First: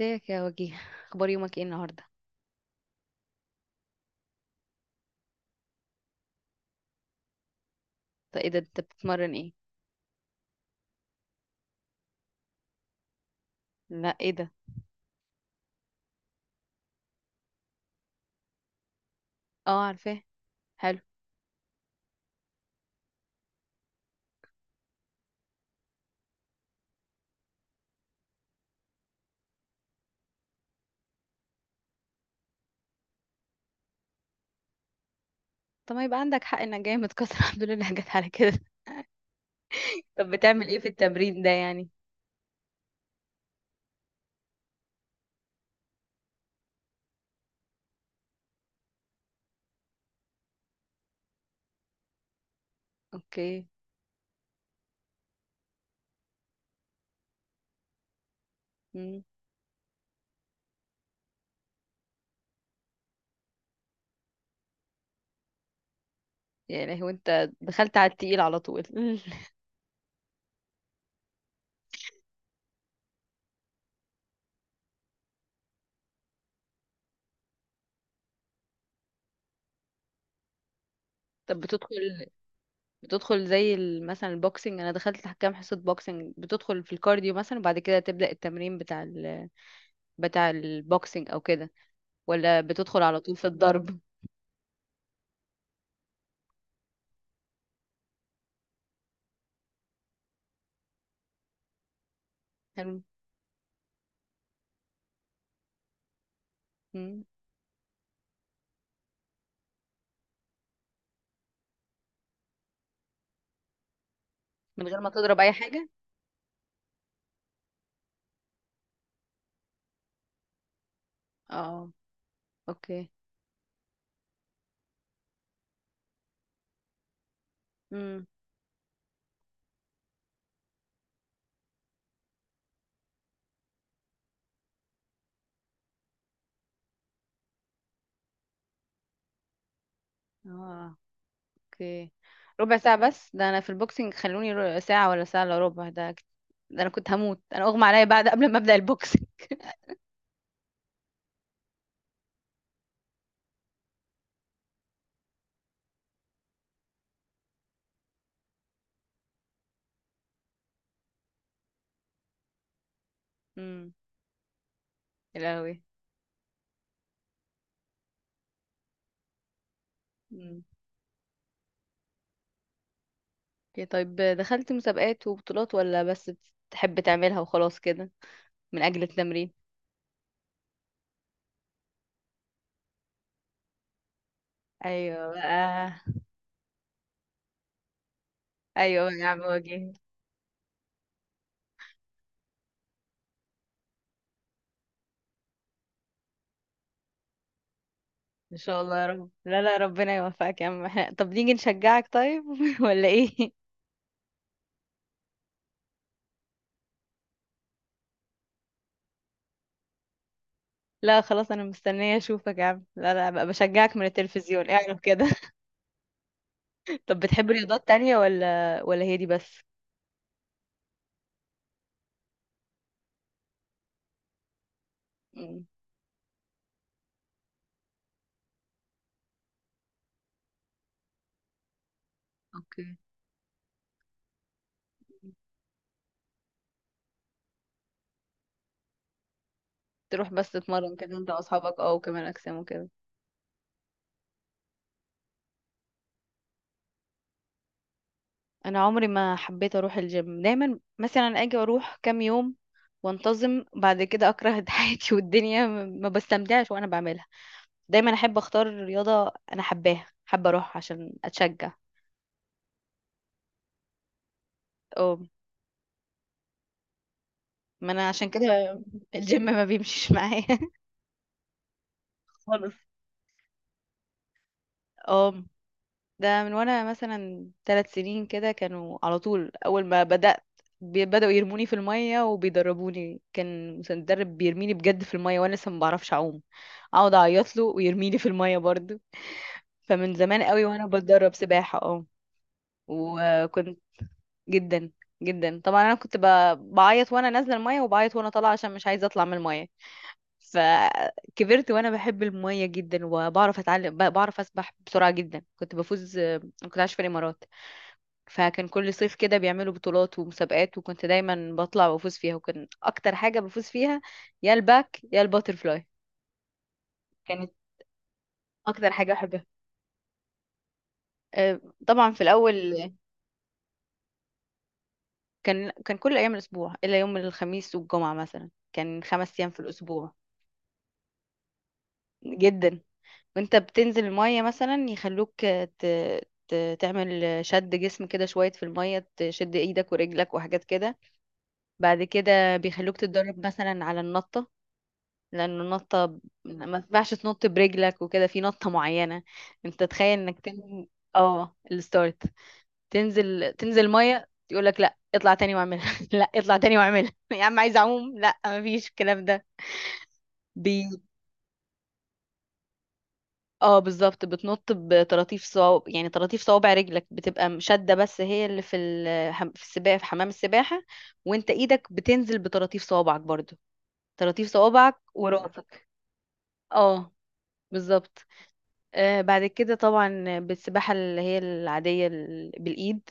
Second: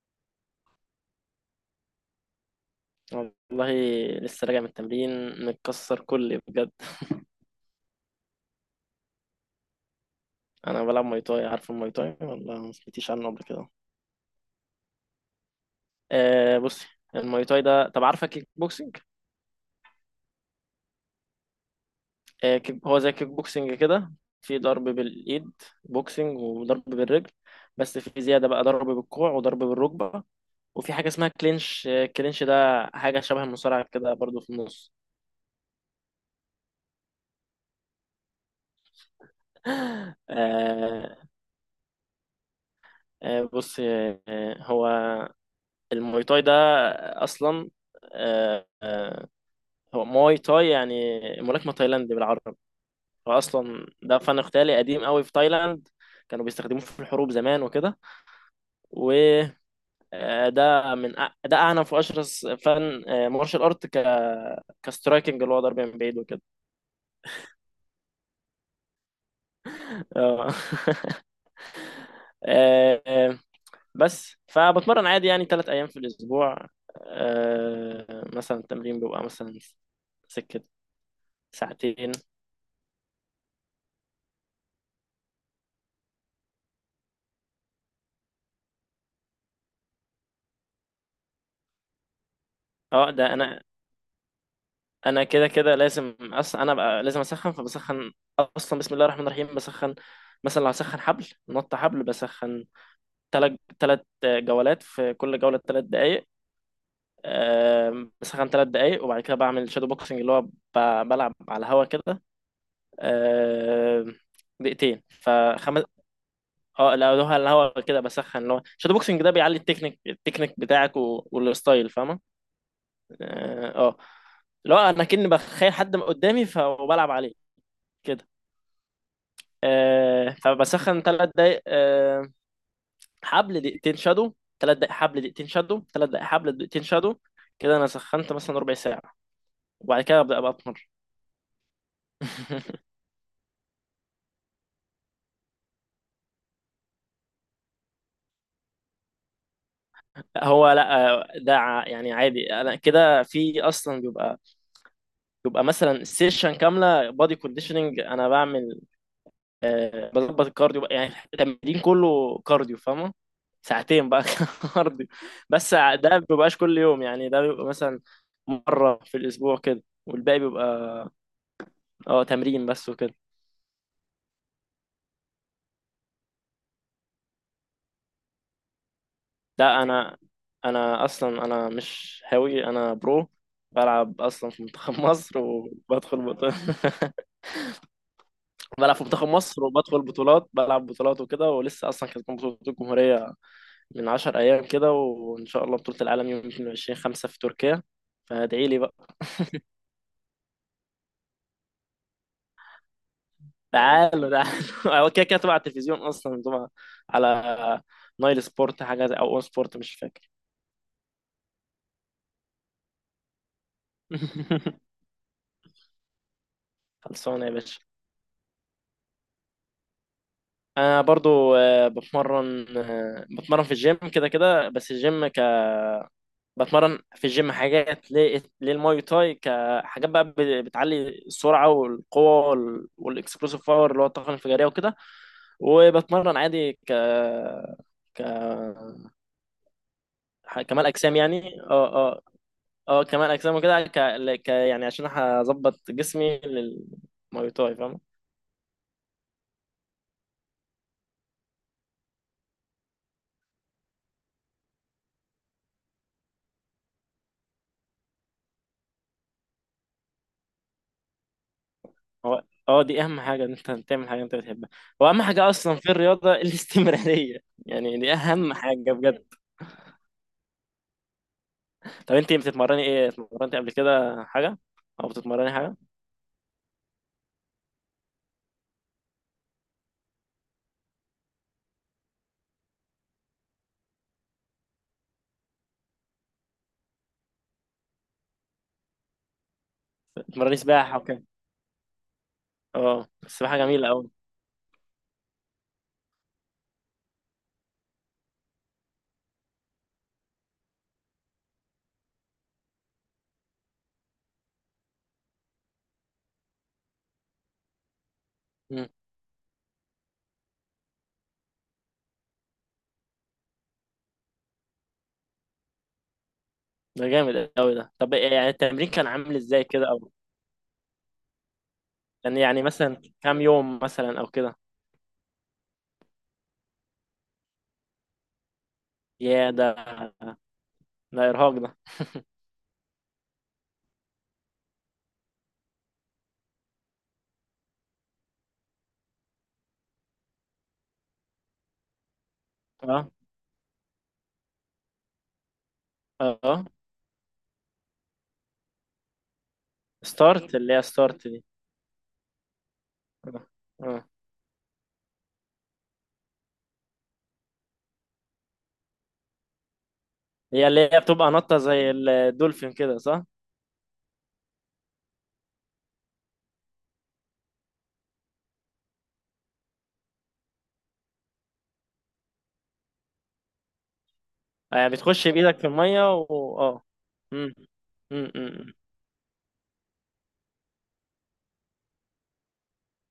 ازيك يا وجيه؟ اخبار يومك ايه النهارده؟ والله، لسه راجع من التمرين، متكسر كلي بجد. طب ايه ده؟ انت بتتمرن ايه؟ انا بلعب ماي تاي. عارف الماي تاي ولا ما سمعتيش عنه قبل كده؟ لا، ايه ده؟ آه بصي، الماي تاي ده، طب عارفه كيك بوكسينج؟ اه، عارفاه. حلو. آه كيك... هو زي كيك بوكسينج كده. في ضرب بالايد، بوكسينج، وضرب بالرجل، بس في زياده بقى ضرب بالكوع وضرب بالركبه. وفي حاجه اسمها كلينش، آه، كلينش ده حاجه شبه المصارعه كده برضو في النص. طب ما يبقى عندك حق انك جاي متكسر. الحمد لله جت على كده. طب بتعمل ايه في آه التمرين ده يعني؟ بص هو الماي تاي ده اصلا، آه آه، هو موي تاي، يعني ملاكمة تايلاندي بالعربي. اوكي. فأصلا ده فن قتالي قديم قوي في تايلاند، كانوا بيستخدموه في الحروب زمان وكده. امم. وده ده أعنف وأشرس فن، مارشال أرت، كسترايكنج، اللي هو ضرب من بعيد وكده. يا لهوي! انت دخلت على التقيل على طول. آه. آه، آه، بس فبتمرن عادي يعني ثلاث أيام في الأسبوع. مثلا التمرين بيبقى مثلا سكة طب ساعتين. بتدخل زي مثلا البوكسنج، انا دخلت كام حصة بوكسنج، بتدخل في الكارديو مثلا وبعد كده تبدأ التمرين بتاع البوكسنج او كده؟ ولا بتدخل اه على ده طول في انا الضرب؟ انا كده كده لازم، اصلا انا بقى لازم اسخن، فبسخن. اصلا بسم الله الرحمن الرحيم، بسخن. مثلا لو هسخن حبل، نط حبل، بسخن حلو. تلات جولات، في كل جولة تلات دقايق. مم. بسخن تلات دقايق، وبعد كده بعمل شادو بوكسنج، اللي هو بلعب على الهوا كده. آم، من غير دقيقتين ما تضرب اي فخمس. حاجة؟ اه لا، هو على الهوا كده، بسخن، اللي هو شادو بوكسنج ده بيعلي التكنيك، التكنيك بتاعك اه. والستايل، فاهمة؟ اوكي. اه. اللي هو انا كني بخيل حد قدامي، فبلعب عليه امم. كده. آه، فبسخن ثلاث دقايق، آه، حبل دقيقتين شادو، ثلاث دقايق حبل دقيقتين شادو، ثلاث دقايق حبل دقيقتين شادو. كده انا سخنت مثلا ربع ساعة، وبعد كده ابدا ابقى اطمر. اه. اوكي. ربع ساعة بس؟ ده انا في البوكسينج خلوني ساعة ولا ساعة الا ربع. ده ده انا كنت هموت، انا اغمى عليا بعد قبل ما ابدأ البوكسينج. هو لا، آه، ده يعني عادي. انا كده في اصلا بيبقى مثلا سيشن كامله بادي كونديشننج انا بعمل، آه، بظبط الكارديو بقى، يعني التمرين كله كارديو، فاهمه؟ امم. ساعتين بقى كارديو. يا بس لهوي! ده ما بيبقاش كل يوم، يعني ده بيبقى مثلا مره في الاسبوع كده، والباقي امم. بيبقى اه تمرين بس وكده. اوكي. طيب دخلت مسابقات وبطولات، ولا بس بتحب تعملها وخلاص كده من اجل التمرين؟ لا انا، انا اصلا انا مش هاوي، انا برو. بلعب اصلا في منتخب ايوه مصر، بقى! وبدخل بطولة. بلعب ايوه في بقى يا منتخب عم مصر وجيه! وبدخل بطولات، بلعب بطولات وكده. ولسه اصلا كانت بطولة الجمهورية من 10 ايام كده، وان شاء الله بطولة العالم يوم 22 5 في تركيا، ان فادعي لي شاء الله يا بقى. رب. لا، لا، ربنا يوفقك يا عم. احنا طب نيجي نشجعك طيب؟ ولا ايه؟ تعالوا تعالوا هو كده كده تبع التلفزيون، اصلا تبع، على نايل سبورت، او اون سبورت، مش فاكر. لا خلاص، انا مستنيه اشوفك يا عم. لا، لا بقى، بشجعك من التلفزيون اعرف كده. طب خلصانة بتحب يا باشا. رياضات تانية، ولا هي دي بس؟ انا برضو، بتمرن، بتمرن في الجيم كده كده. بس الجيم مم. بتمرن في الجيم حاجات للماي تاي، كحاجات بقى بتعلي السرعه والقوه اوكي، والاكسبلوسيف باور، اللي هو الطاقه الانفجاريه وكده. وبتمرن عادي ك تروح بس كمال تتمرن كده اجسام، انت يعني واصحابك اه، اه، اه وكمال اجسام وكده؟ اه كمال اجسام وكده، يعني عشان هظبط جسمي للماي تاي، فاهم؟ انا عمري ما حبيت اروح الجيم. دايما مثلا اجي اروح كام يوم وانتظم، بعد كده اكره حياتي والدنيا، ما بستمتعش وانا بعملها. دايما احب اختار رياضة انا حباها، حابة اروح عشان اتشجع. هو اه دي اهم حاجه، ان انت تعمل حاجه انت بتحبها. هو اه، اهم حاجه اصلا في الرياضه الاستمراريه، ما يعني انا دي عشان كده اهم حاجه بجد. الجيم ما بيمشيش معايا. طب انت خالص. بتتمرني ايه؟ اتمرنتي قبل كده حاجه او اه، بتتمرني حاجه؟ ده من وانا مثلا 3 سنين كده. كانوا على طول اول ما بدأت، بدأوا يرموني في المية وبيدربوني. كان مدرب بيرميني بجد في المية وانا لسه ما بعرفش اعوم. اقعد اعيط له ويرميني في المية برضو. فمن زمان بتتمرني قوي وانا سباحه، اوكي. بتدرب سباحة. اه، اه السباحه وكنت جميله قوي. جدا، جدا طبعا. انا كنت بعيط وانا نازلة المية، وبعيط وانا طالعة عشان مش عايزة اطلع من المية. فكبرت وانا بحب المية جدا، وبعرف اتعلم، بعرف اسبح بسرعة جدا، كنت بفوز. كنت عايشة في الامارات، فكان مم. كل صيف كده بيعملوا بطولات ومسابقات، وكنت دايما بطلع وافوز فيها، وكان اكتر حاجه بفوز فيها يا الباك يا الباترفلاي. ده جامد كانت قوي ده. طب إيه يعني التمرين اكتر كان حاجه عامل احبها. ازاي كده او آه، طبعا في كان الاول يعني مثلا كام يوم مثلا او كده؟ كان كل ايام الاسبوع الا يوم الخميس والجمعه. مثلا كان 5 ايام يا في ده، الاسبوع. ده ارهاق ده. جدا. وانت بتنزل الميه مثلا، يخلوك تعمل شد جسم كده شوية في المية، تشد ايدك ورجلك وحاجات كده. بعد كده بيخلوك اه تتدرب مثلا على النطة. لانه النطه اه ما ينفعش تنط برجلك وكده، في نطه معينه. انت تخيل انك ستارت، اللي هي تن... ستارت دي. اه الستارت. اه. تنزل آه. ميه، يقول لك لا اطلع تاني واعملها، لا اطلع تاني واعملها. يا عم عايز اعوم. لا، مفيش الكلام ده. هي بي اللي هي بتبقى نطه زي الدولفين كده صح؟ اه، بالظبط، بتنط بطراطيف صوابع. يعني طراطيف صوابع رجلك بتبقى شده، بس هي اللي في ال... حم- في السباحه في حمام السباحه. وانت ايدك بتنزل بطراطيف صوابعك برضو، طراطيف آه، صوابعك بتخش بإيدك في وراسك. المية و اه. اه مم. بالظبط. مم، مم، مم. بعد كده طبعا بالسباحة اللي هي العادية بالإيد،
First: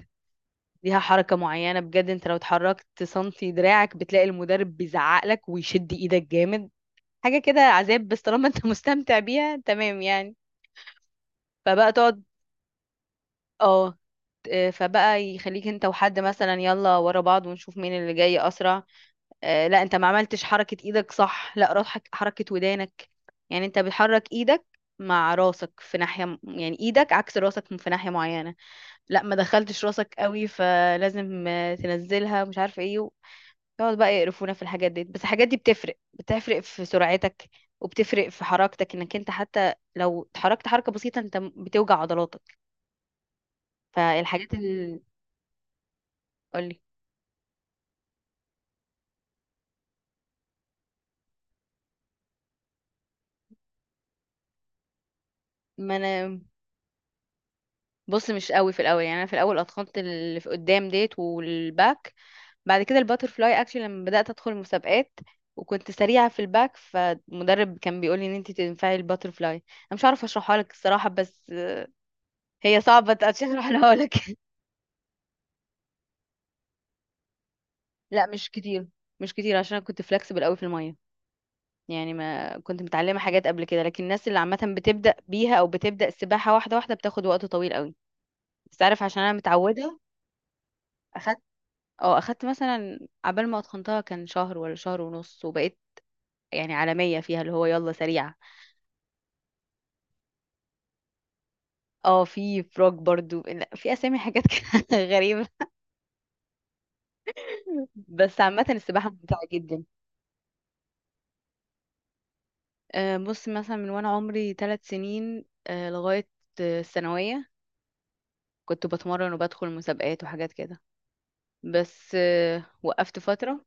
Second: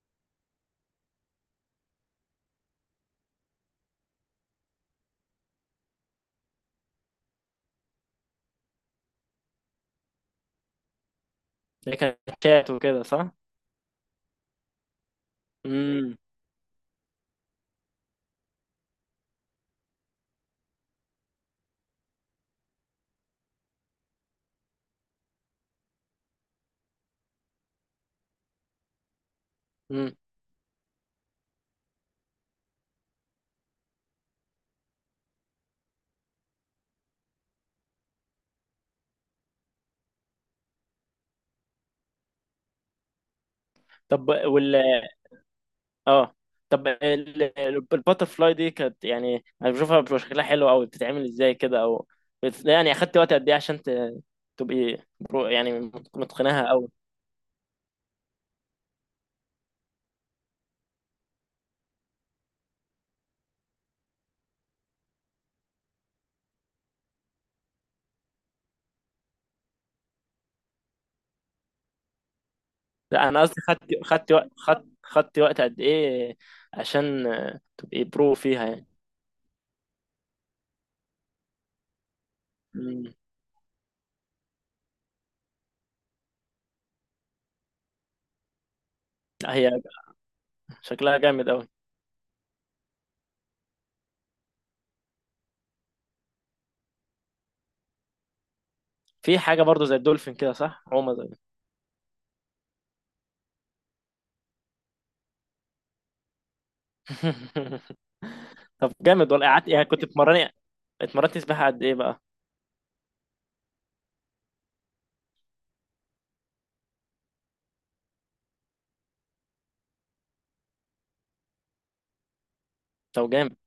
ليها حركة معينة بجد. انت لو اتحركت سنتي دراعك بتلاقي المدرب بيزعق لك ويشد ايدك جامد. حاجة كده عذاب، بس طالما انت مستمتع بيها تمام يعني. فبقى ده كان تقعد شات وكده صح؟ اه آه، فبقى يخليك انت مم. وحد مثلا يلا ورا بعض، ونشوف مين اللي جاي اسرع. لا، انت ما عملتش حركة ايدك صح. لا روح حركة ودانك. يعني انت بتحرك ايدك مع راسك في ناحية، يعني ايدك عكس راسك في ناحية معينة. لا، ما دخلتش راسك مم. قوي، فلازم تنزلها، مش عارفه ايه يقعد بقى يقرفونا في الحاجات دي. بس الحاجات دي بتفرق في سرعتك، وبتفرق في حركتك، انك انت حتى لو اتحركت حركه بسيطه انت بتوجع عضلاتك. طب فالحاجات وال اللي، اه قولي. طب الباتر فلاي دي كانت، يعني انا بشوفها بيبقى شكلها حلو قوي، بتتعمل ازاي كده او يعني اخدت وقت قد ايه عشان تبقي برو يعني، ما انا متقناها قوي؟ بص، مش قوي في الاول. يعني انا في الاول اتخنت اللي في قدام ديت والباك، بعد كده الباترفلاي اكشن لما بدات ادخل مسابقات، وكنت سريعه في الباك، فالمدرب كان بيقولي ان انت تنفعي الباترفلاي. انا مش عارفه اشرحها لك الصراحه، بس هي صعبة لا انا قصدي، عشان احرقها خدت لك. خدت وقت خدت خدت وقت قد ايه عشان تبقي لا برو مش فيها كتير، يعني؟ مش كتير عشان انا كنت فلكسبل قوي في المية. يعني ما كنت مم. متعلمة حاجات قبل كده، لكن الناس اللي عامة بتبدأ بيها او بتبدأ السباحة واحدة واحدة بتاخد وقت طويل قوي. بس تعرف عشان انا لا، هي متعودة، شكلها اخدت جامد قوي. اه اخدت مثلا عبال ما اتقنتها كان شهر ولا شهر ونص، وبقيت يعني عالمية فيها اللي هو يلا سريعة. في حاجة برضو زي الدولفين كده صح؟ عومة زي اه، في فروج برضو. لا، في اسامي حاجات كده غريبة. بس عامة طب السباحة جامد ممتعة والله. قعدت جدا. يعني كنت بتمرني، اتمرنت سباحة قد ايه بقى؟ بص، مثلا من وانا عمري 3 سنين لغاية الثانوية كنت بتمرن وبدخل مسابقات وحاجات كده. بس وقفت طب جامد. فترة.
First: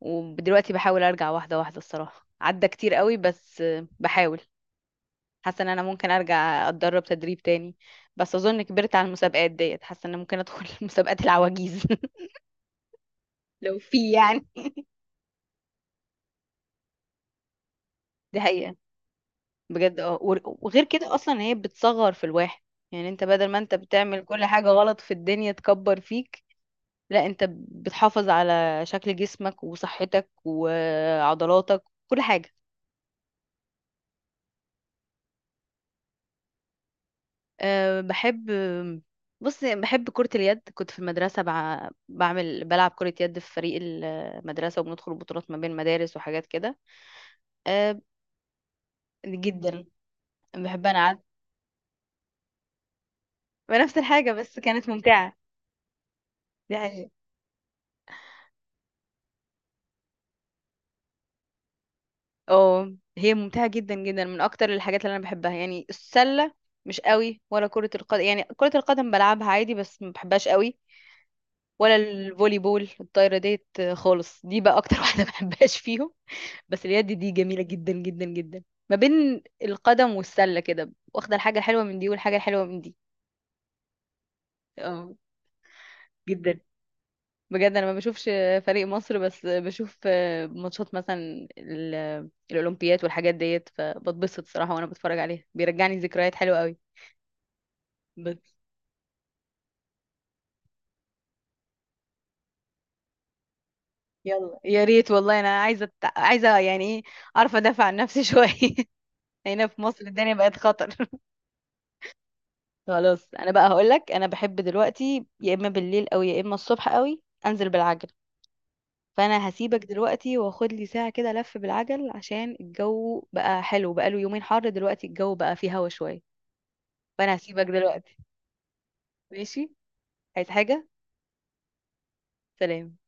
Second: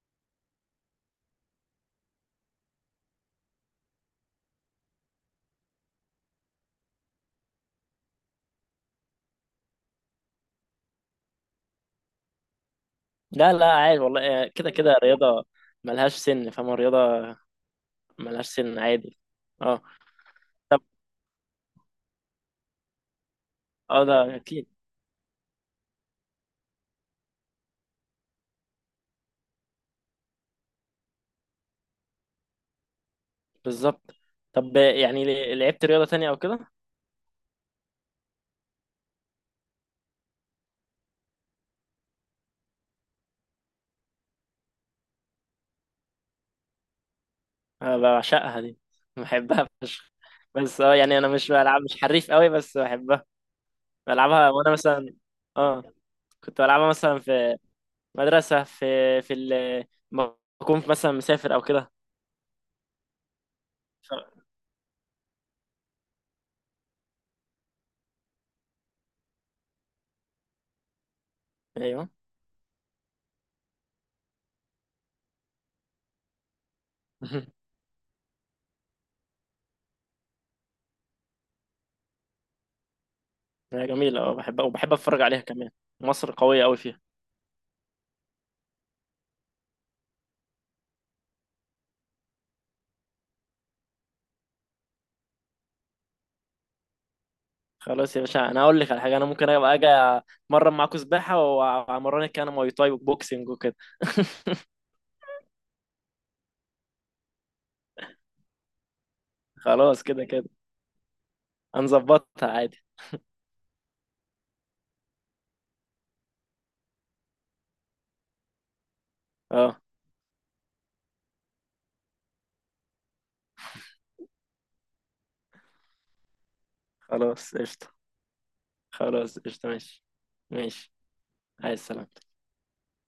ودلوقتي بحاول ارجع واحدة واحدة. الصراحة عدى كتير قوي، بس بحاول. حاسة ان انا ممكن ارجع اتدرب تدريب تاني، بس اظن كبرت على المسابقات ديت. حاسة ان أنا ممكن ادخل مسابقات العواجيز. لا لا، لو عادي في والله، يعني. يعني كده كده رياضة ملهاش سن، فاهم؟ الرياضة دي ملهاش حقيقة سن، عادي. اه. بجد. اه، طب وغير كده اصلا هي بتصغر في الواحد. يعني انت بدل ما انت اه، ده بتعمل كل اكيد. حاجة غلط في الدنيا تكبر فيك، لا، انت بتحافظ على شكل جسمك وصحتك وعضلاتك، كل حاجة. بالظبط. طب يعني لعبت رياضة تانية او كده؟ أه، بحب. بص، بحب كرة اليد. كنت في المدرسة بع... بعمل بلعب كرة يد في فريق المدرسة، وبندخل بطولات ما بين المدارس وحاجات كده. أنا أه. بعشقها دي، بحبها جدا. فشخ. بس بحب اه، انا يعني عاد انا مش بلعب، مش حريف قوي، بس بحبها. نفس الحاجة، بلعبها، بس وانا كانت مثلا ممتعة. اه كنت دي بلعبها حقيقة. مثلا في مدرسة، في ال- ما أكون مثلا مسافر أو كده. اه، هي ممتعة جدا جدا، من ف- اكتر الحاجات اللي انا بحبها. يعني السلة مش قوي ولا كرة القدم. يعني كرة القدم بلعبها عادي بس ما بحبهاش قوي. ولا أيوه. الفولي بول الطايرة ديت، خالص. دي بقى اكتر واحدة ما بحبهاش فيهم. بس اليد دي جميلة جدا، جدا، جدا. ما بين القدم والسلة كده، واخدة الحاجة الحلوة من دي والحاجة الحلوة من دي. هي جميلة أه، بحبها وبحب اه أتفرج عليها كمان. مصر جدا. قوية أوي فيها. بجد انا ما بشوفش فريق مصر، بس بشوف ماتشات مثلا الاولمبيات والحاجات ديت، فبتبسط صراحة وانا بتفرج عليها، بيرجعني ذكريات حلوة قوي. خلاص يا باشا، بس. أنا هقول لك على حاجة. أنا ممكن أبقى أجي أمرن معاكوا سباحة وأمرنك أنا مواي تاي وبوكسنج وكده. يلا يا ريت والله، انا عايزه يعني ايه، اعرف ادافع عن نفسي شويه. هنا في خلاص مصر كده الدنيا كده بقت خطر. هنظبطها عادي. خلاص. انا بقى هقول لك، انا بحب دلوقتي يا اما بالليل او يا اما الصبح قوي انزل بالعجل. فانا أه هسيبك دلوقتي، واخد لي ساعة كده لف بالعجل عشان الجو بقى حلو، بقى له يومين حر، دلوقتي الجو بقى فيه هوا شوية. فانا خلاص هسيبك قشطة. دلوقتي. خلاص قشطة، ماشي. ماشي. عايز حاجة؟ ماشي. عايز سلام. سلام.